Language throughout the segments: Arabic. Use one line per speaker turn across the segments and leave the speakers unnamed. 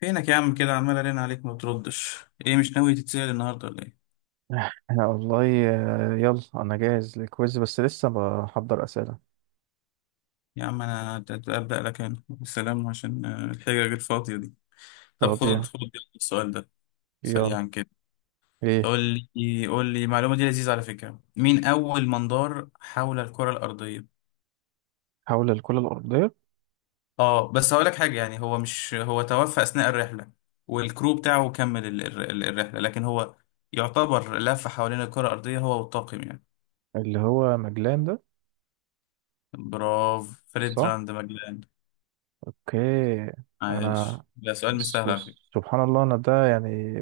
فينك يا عم كده عمال ارن عليك ما بتردش؟ ايه، مش ناوي تتسأل النهارده ولا ايه؟
أنا والله يلا انا جاهز للكويز، بس لسه بحضر اسئله.
يا عم انا ابدأ لك انا السلام عشان الحجج الفاضية دي. طب
طب
خد خد السؤال ده
يلا،
سريعا كده.
ايه؟
قول لي قول لي المعلومة دي لذيذة على فكرة، مين اول من دار حول الكرة الأرضية؟
حول الكره الارضيه.
اه، بس هقول لك حاجة، يعني هو، مش هو توفى أثناء الرحلة والكرو بتاعه كمل الرحلة، لكن هو يعتبر لف حوالين الكرة الأرضية هو والطاقم يعني.
اللي هو مجلان ده.
برافو فريد،
صح.
راند ماجلان.
اوكي. انا
عايش. لا سؤال مش
س-
سهل على فكرة.
سبحان الله، انا ده يعني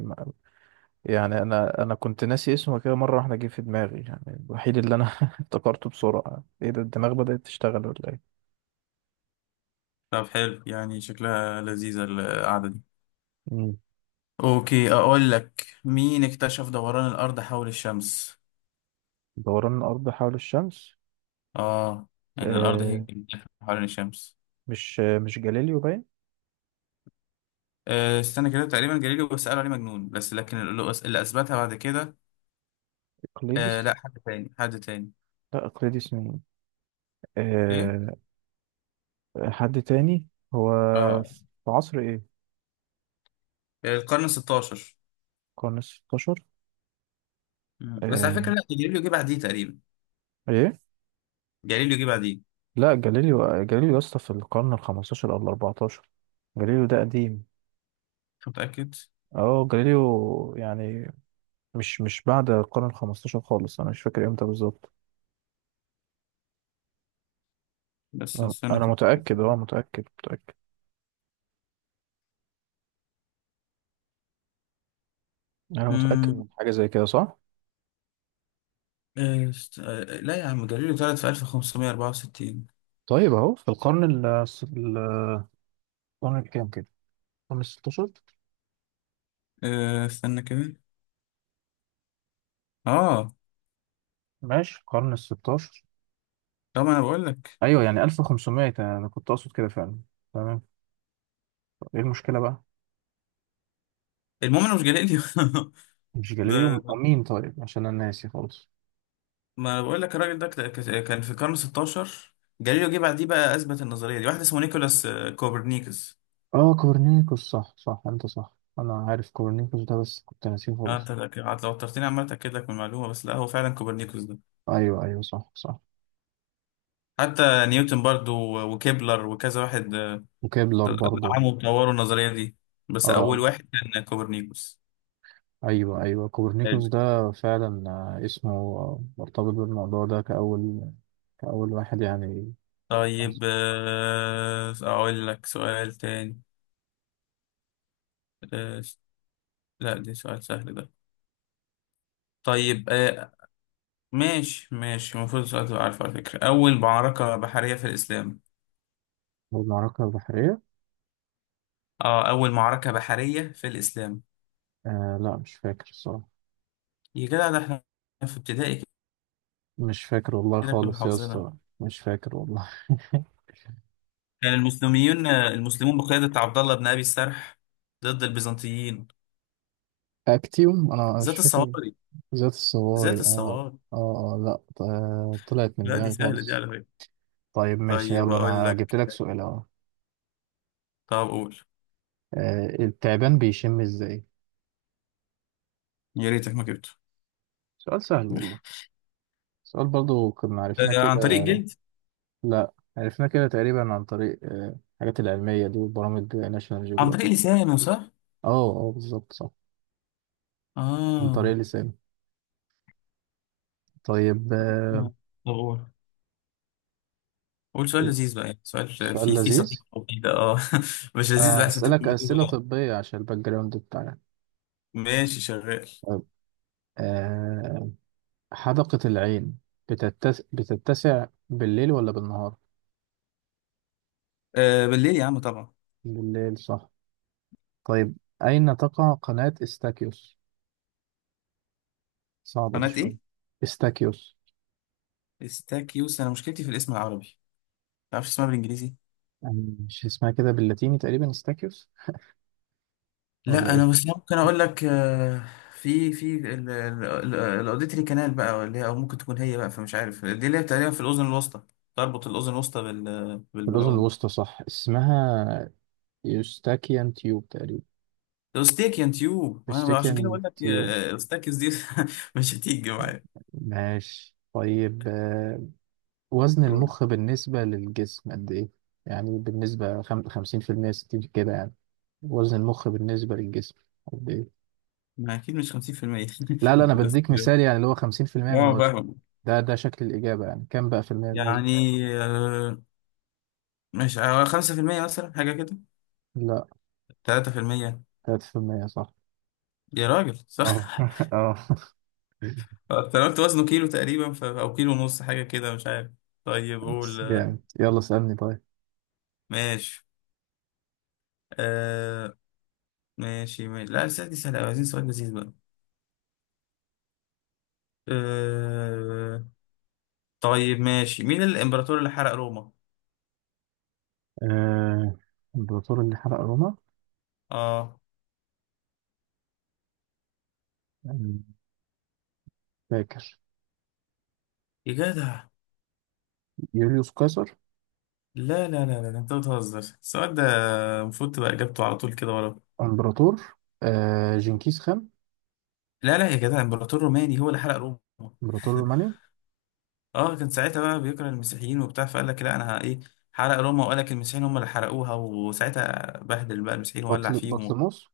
يعني انا كنت ناسي اسمه، كده مره واحده جه في دماغي يعني. الوحيد اللي انا افتكرته بسرعه. ايه ده، الدماغ بدات تشتغل ولا ايه؟
طب حلو، يعني شكلها لذيذة القعدة دي.
مم.
اوكي، اقول لك مين اكتشف دوران الارض حول الشمس؟
دوران الارض حول الشمس.
اه، ان الارض هي
آه
اللي بتلف حوالين الشمس.
مش جاليليو باين؟
آه استنى كده، تقريبا جاليليو بس قالوا عليه مجنون، بس لكن اللي اللي اثبتها بعد كده. آه
اقليدس.
لا، حد تاني حد تاني.
لا، اقليدس مين؟
ايه،
آه، حد تاني. هو
اه
في عصر ايه؟
القرن 16.
القرن الستاشر.
مم. بس على
آه.
فكرة لا، جاليليو جه بعديه تقريبا.
ايه؟
جاليليو جه بعديه.
لا، جاليليو جاليليو يا اسطى في القرن الخمستاشر او الاربعتاشر. جاليليو ده قديم.
متأكد؟
اه، جاليليو يعني، مش بعد القرن الخمستاشر خالص. انا مش فاكر امتى بالظبط.
بس
آه،
استنى
انا
كده.
متأكد، اه متأكد متأكد. انا متأكد
مم.
من حاجة زي كده، صح.
إيه، است... آه، آه، لا يا عم، جاليليو اتولد في 1564.
طيب، اهو في القرن ال- القرن الكام كده؟ القرن الستاشر.
أه استنى كده. اه
ماشي، القرن الستاشر.
طب، ما انا بقول لك.
ايوه، يعني 1500 انا كنت اقصد كده فعلا. تمام. ايه المشكلة بقى؟
المهم انا مش جاليليو.
مش جاليليو.
ده
مين طيب، عشان انا ناسي خالص.
ما انا بقول لك الراجل ده كان في القرن 16. جاليليو جه بعديه. بقى اثبت النظريه دي واحد اسمه نيكولاس كوبرنيكوس.
اه، كورنيكوس، صح صح. انت صح، انا عارف كورنيكوس ده بس كنت ناسيه
اه
خالص.
انت لو اضطرتني عمال اتاكد لك من المعلومه، بس لا هو فعلا كوبرنيكوس ده.
ايوه ايوه، صح صح.
حتى نيوتن برضو وكيبلر وكذا واحد
وكيبلر برضه.
دعموا وطوروا النظريه دي،
اه،
بس اول واحد كان كوبرنيكوس.
ايوه ايوه، كورنيكوس ده فعلا. اسمه مرتبط بالموضوع ده كأول واحد يعني.
طيب أقول لك سؤال تاني. آه، لا ده سؤال سهل ده. طيب ماشي ماشي، المفروض السؤال تبقى عارفه على فكرة، أول معركة بحرية في الإسلام.
هو المعركة البحرية؟
اه، أول معركة بحرية في الإسلام.
لا، مش فاكر الصراحة.
يا جدع، ده احنا في ابتدائي
مش فاكر والله
كده كنا
خالص يا
حافظينها.
اسطى. مش فاكر والله
كان المسلمين المسلمون بقيادة عبد الله بن أبي السرح ضد البيزنطيين.
اكتيوم، انا مش
ذات
فاكر.
الصواري.
ذات
ذات
الصواري. اه
الصواري.
اه اه، لا، طلعت من
لا دي
دماغي
سهلة دي
خالص.
على فكرة.
طيب ماشي.
طيب
يلا
أقول
انا جبت
لك.
لك سؤال اهو.
طب قول.
التعبان بيشم ازاي؟
يا ريتك ما جبته.
سؤال سهل والله. سؤال برضو كنا عرفناه كده.
عن طريق جلد.
لا، عرفناه كده تقريبا، عن طريق الحاجات العلمية دي وبرامج ناشونال
عن طريق
جيوغرافيك.
لسانه، صح؟
اه اه، بالظبط، صح. عن طريق
اه.
لساني. طيب،
آه. طبعا. قول سؤال لذيذ بقى، يعني سؤال
سؤال
فيه
لذيذ.
سقيقة وكده اه. مش لذيذ، لا سقيقة
هسألك
ولذيذ
أسئلة
اه.
طبية عشان الباك جراوند بتاعنا.
ماشي شغال.
طيب. آه، حدقة العين بتتسع بالليل ولا بالنهار؟
آه بالليل يا عم طبعا.
بالليل صح. طيب، أين تقع قناة استاكيوس؟ صعبة دي
قناة
شوية.
ايه؟
استاكيوس.
استاكيوس، انا مشكلتي في الاسم العربي، ما تعرفش اسمها بالانجليزي؟
يعني مش اسمها كده باللاتيني تقريبا استاكيوس، ولا
لا انا
إيه؟
بس ممكن اقول لك آه، في الاوديتري كانال بقى، اللي هي او ممكن تكون هي بقى، فمش عارف، دي اللي هي تقريبا في الاذن الوسطى، تربط الاذن الوسطى
في الأذن
بالعوم.
الوسطى، صح. اسمها يوستاكيان تيوب تقريبا.
الاستاك يا نتيوب، وانا عشان كده
يوستاكيان
بقول لك
تيوب.
الاستاكس دي. مش هتيجي معايا.
ماشي طيب. وزن
قول.
المخ بالنسبة للجسم قد إيه؟ يعني بالنسبة خمسين في المية، ستين كده يعني. وزن المخ بالنسبة للجسم قد إيه؟
ما اكيد مش 50%.
لا لا، أنا
بس
بديك
اه،
مثال، يعني اللي هو خمسين في المية من وزنه.
فاهم.
ده شكل الإجابة. يعني كام بقى في المية من وزنه؟
يعني آه، مش 5% مثلا، حاجه كده.
لا.
3%.
تلاتة في المية، صح.
يا راجل
اه
صح.
اه.
انا قلت وزنه كيلو تقريبا او كيلو ونص حاجه كده، مش عارف. طيب قول
بس جامد. يلا اسألني طيب.
ماشي. آه. ماشي ماشي، لا السؤال دي سهله أوي، عايزين سؤال لذيذ بقى. آه. طيب ماشي، مين الامبراطور اللي حرق روما؟
آه. الإمبراطور اللي حرق روما.
اه.
آه، فاكر.
يا جدع،
يوليوس قيصر.
لا لا لا لا، انت بتهزر؟ السؤال ده المفروض تبقى اجابته على طول كده ورا.
إمبراطور. جنكيز خان.
لا لا يا جدع، الامبراطور الروماني هو اللي حرق روما.
إمبراطور روماني.
اه كان ساعتها بقى بيكره المسيحيين وبتاع، فقال لك لا انا ايه، حرق روما وقال لك المسيحيين هم اللي حرقوها، وساعتها بهدل بقى المسيحيين وولع فيهم.
بطليموس.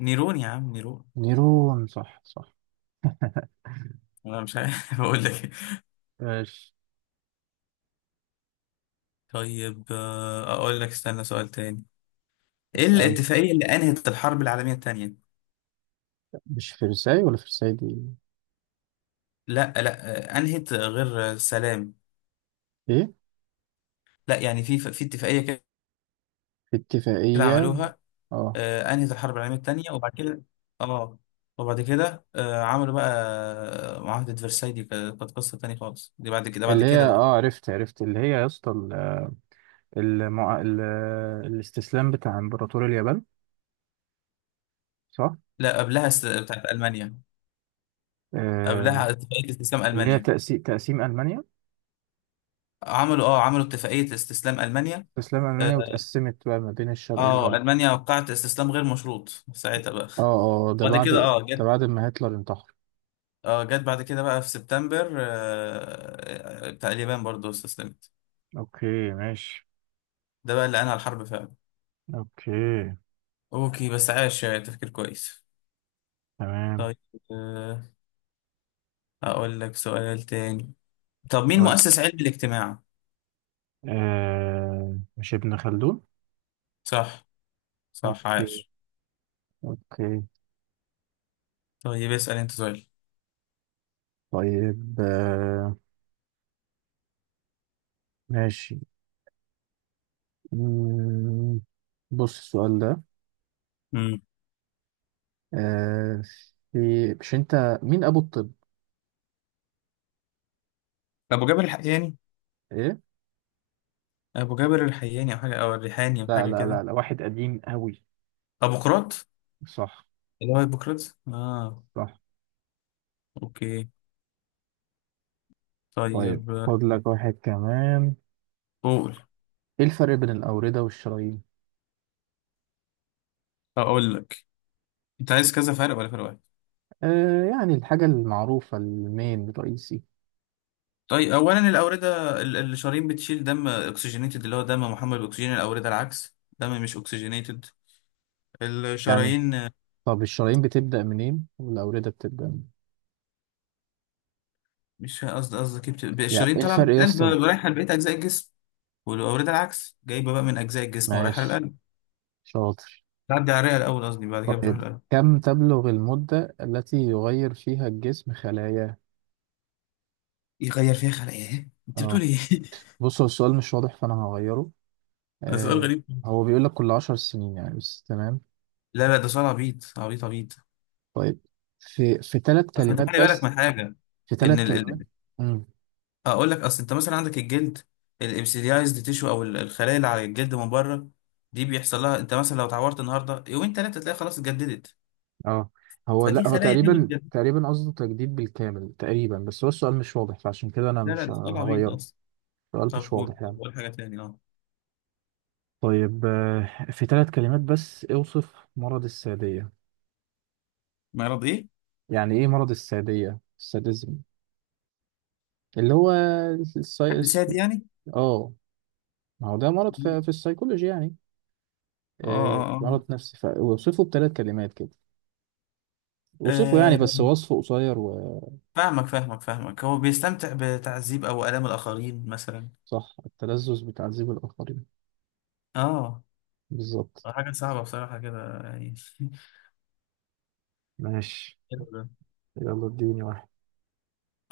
نيرون يا عم، نيرون.
نيرون، صح صح.
انا مش عارف اقول لك إيه.
ماشي.
طيب اقول لك، استنى سؤال تاني. ايه
اسأل.
الاتفاقية اللي انهت الحرب العالمية التانية؟
مش فرساي، ولا فرساي دي؟
لا لا انهت غير سلام.
ايه؟
لا يعني في اتفاقية
في
كده
اتفاقية.
عملوها
اه.
انهت الحرب العالميه الثانيه، وبعد كده اه، وبعد كده عملوا بقى معاهده فرساي. دي كانت قصه ثانيه خالص، دي بعد كده، بعد
اللي
كده
هي،
بقى.
اه، عرفت اللي هي يا اسطى المع... ال... الاستسلام بتاع امبراطور اليابان، صح.
لا قبلها بتاعت المانيا.
آه.
قبلها اتفاقيه استسلام
اللي هي
المانيا.
تقسيم ألمانيا.
عملوا اه، عملوا اتفاقيه استسلام المانيا.
استسلام ألمانيا
اه
وتقسمت بقى ما بين الشرق والغرب.
المانيا وقعت استسلام غير مشروط ساعتها بقى.
اه اه،
بعد كده اه
ده
جت.
بعد ما هتلر انتحر.
اه جت بعد كده بقى في سبتمبر بتاع اليابان برضه استسلمت.
اوكي ماشي.
ده بقى اللي انهى الحرب فعلا.
اوكي.
اوكي بس عاش تفكير كويس.
تمام.
طيب آه، أقول لك سؤال تاني. طب مين
قول.
مؤسس علم الاجتماع؟
مش ابن خلدون؟
صح. صح
اوكي.
عاش.
اوكي.
طيب اسأل أنت سؤال.
طيب، ماشي. مم، بص السؤال ده.
مم.
آه في، مش انت، مين ابو الطب؟
أبو جابر الحياني.
ايه؟
أبو جابر الحياني، أو حاجة، أو الريحاني، أو
لا
حاجة
لا لا
كده.
لا، واحد قديم قوي.
أبو قراط.
صح
اللي هو هيبوقراtes آه.
صح.
أوكي.
طيب،
طيب
خد لك واحد كمان.
قول.
ايه الفرق بين الاوردة والشرايين؟
أقول لك، أنت عايز كذا فرق ولا فرق واحد؟
يعني الحاجة المعروفة، المين الرئيسي
طيب أولا الأوردة الشرايين بتشيل دم أكسجينيتد، اللي هو دم محمل بأكسجين، الأوردة العكس دم مش أكسجينيتد.
يعني.
الشرايين،
طب الشرايين بتبدأ منين والاوردة بتبدأ منين؟
مش قصدي، قصدك إيه؟
يعني
الشرايين
ايه
طالعه
الفرق يا
من القلب
اسطى؟
رايحه لبقيه اجزاء الجسم، والأوردة العكس جايبة بقى من أجزاء الجسم ورايحة
ماشي
للقلب.
شاطر.
تعدي على الرئة الأول، قصدي بعد كده بتروح
طيب،
للقلب.
كم تبلغ المدة التي يغير فيها الجسم خلاياه؟
يغير فيها خلق إيه؟ أنت بتقول
اه،
إيه؟
بص هو السؤال مش واضح، فأنا هغيره.
ده سؤال
آه
غريب.
هو بيقول لك كل عشر سنين يعني، بس تمام.
لا لا ده سؤال عبيط عبيط عبيط.
طيب، في ثلاث
أصل أنت خلي
كلمات
بالك
بس.
من حاجة،
في
إن
ثلاث كلمات امم
أقول لك، أصل أنت مثلا عندك الجلد، الإبسيديايزد تيشو، أو الخلايا اللي على الجلد من بره، دي بيحصل لها، أنت مثلا لو اتعورت النهاردة، يومين تلاتة تلاقي خلاص اتجددت.
اه، هو،
فدي
لا هو
خلايا هي
تقريبا،
بتجدد.
تقريبا قصده تجديد بالكامل تقريبا، بس هو السؤال مش واضح، فعشان كده أنا
لا لا
مش
ده سؤال عبيط
هغيره.
أصلا.
السؤال
طب
مش
قول،
واضح
طب
يعني.
قول حاجة تاني، أه.
طيب، في ثلاث كلمات بس، اوصف مرض السادية.
مرض إيه؟
يعني إيه مرض السادية؟ الساديزم، اللي هو
حد
السايس.
سادي يعني؟
اه، ما هو ده مرض في السيكولوجي يعني.
اه اه
مرض
اه.
نفسي، فوصفه بثلاث كلمات كده. وصفه يعني، بس
أه
وصفه قصير.
فاهمك فاهمك فاهمك، هو بيستمتع بتعذيب او الام الاخرين مثلا.
وصح. التلذذ بتعذيب الآخرين.
اه.
بالظبط.
حاجه صعبه بصراحه كده يعني.
ماشي.
حلو ده.
يلا اديني واحد.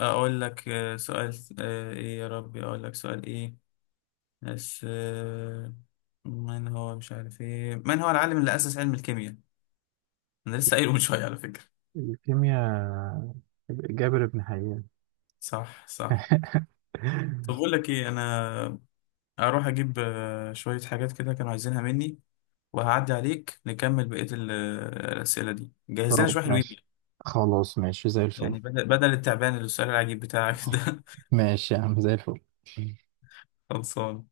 اقول لك سؤال ايه يا ربي، اقول لك سؤال ايه، بس من هو، مش عارف ايه، من هو العالم اللي اسس علم الكيمياء؟ انا لسه قايله من شويه على فكره.
الكيمياء. جابر بن حيان.
صح. صح. طب بقول لك ايه، انا هروح اجيب شويه حاجات كده كانوا عايزينها مني، وهعدي عليك نكمل بقيه الاسئله دي. جهز لنا
طب
شويه حلوين،
ماشي. خلاص ماشي زي
يعني
الفل.
بدل بدل التعبان اللي السؤال العجيب بتاعك ده.
ماشي يا عم زي الفل.
خلصان.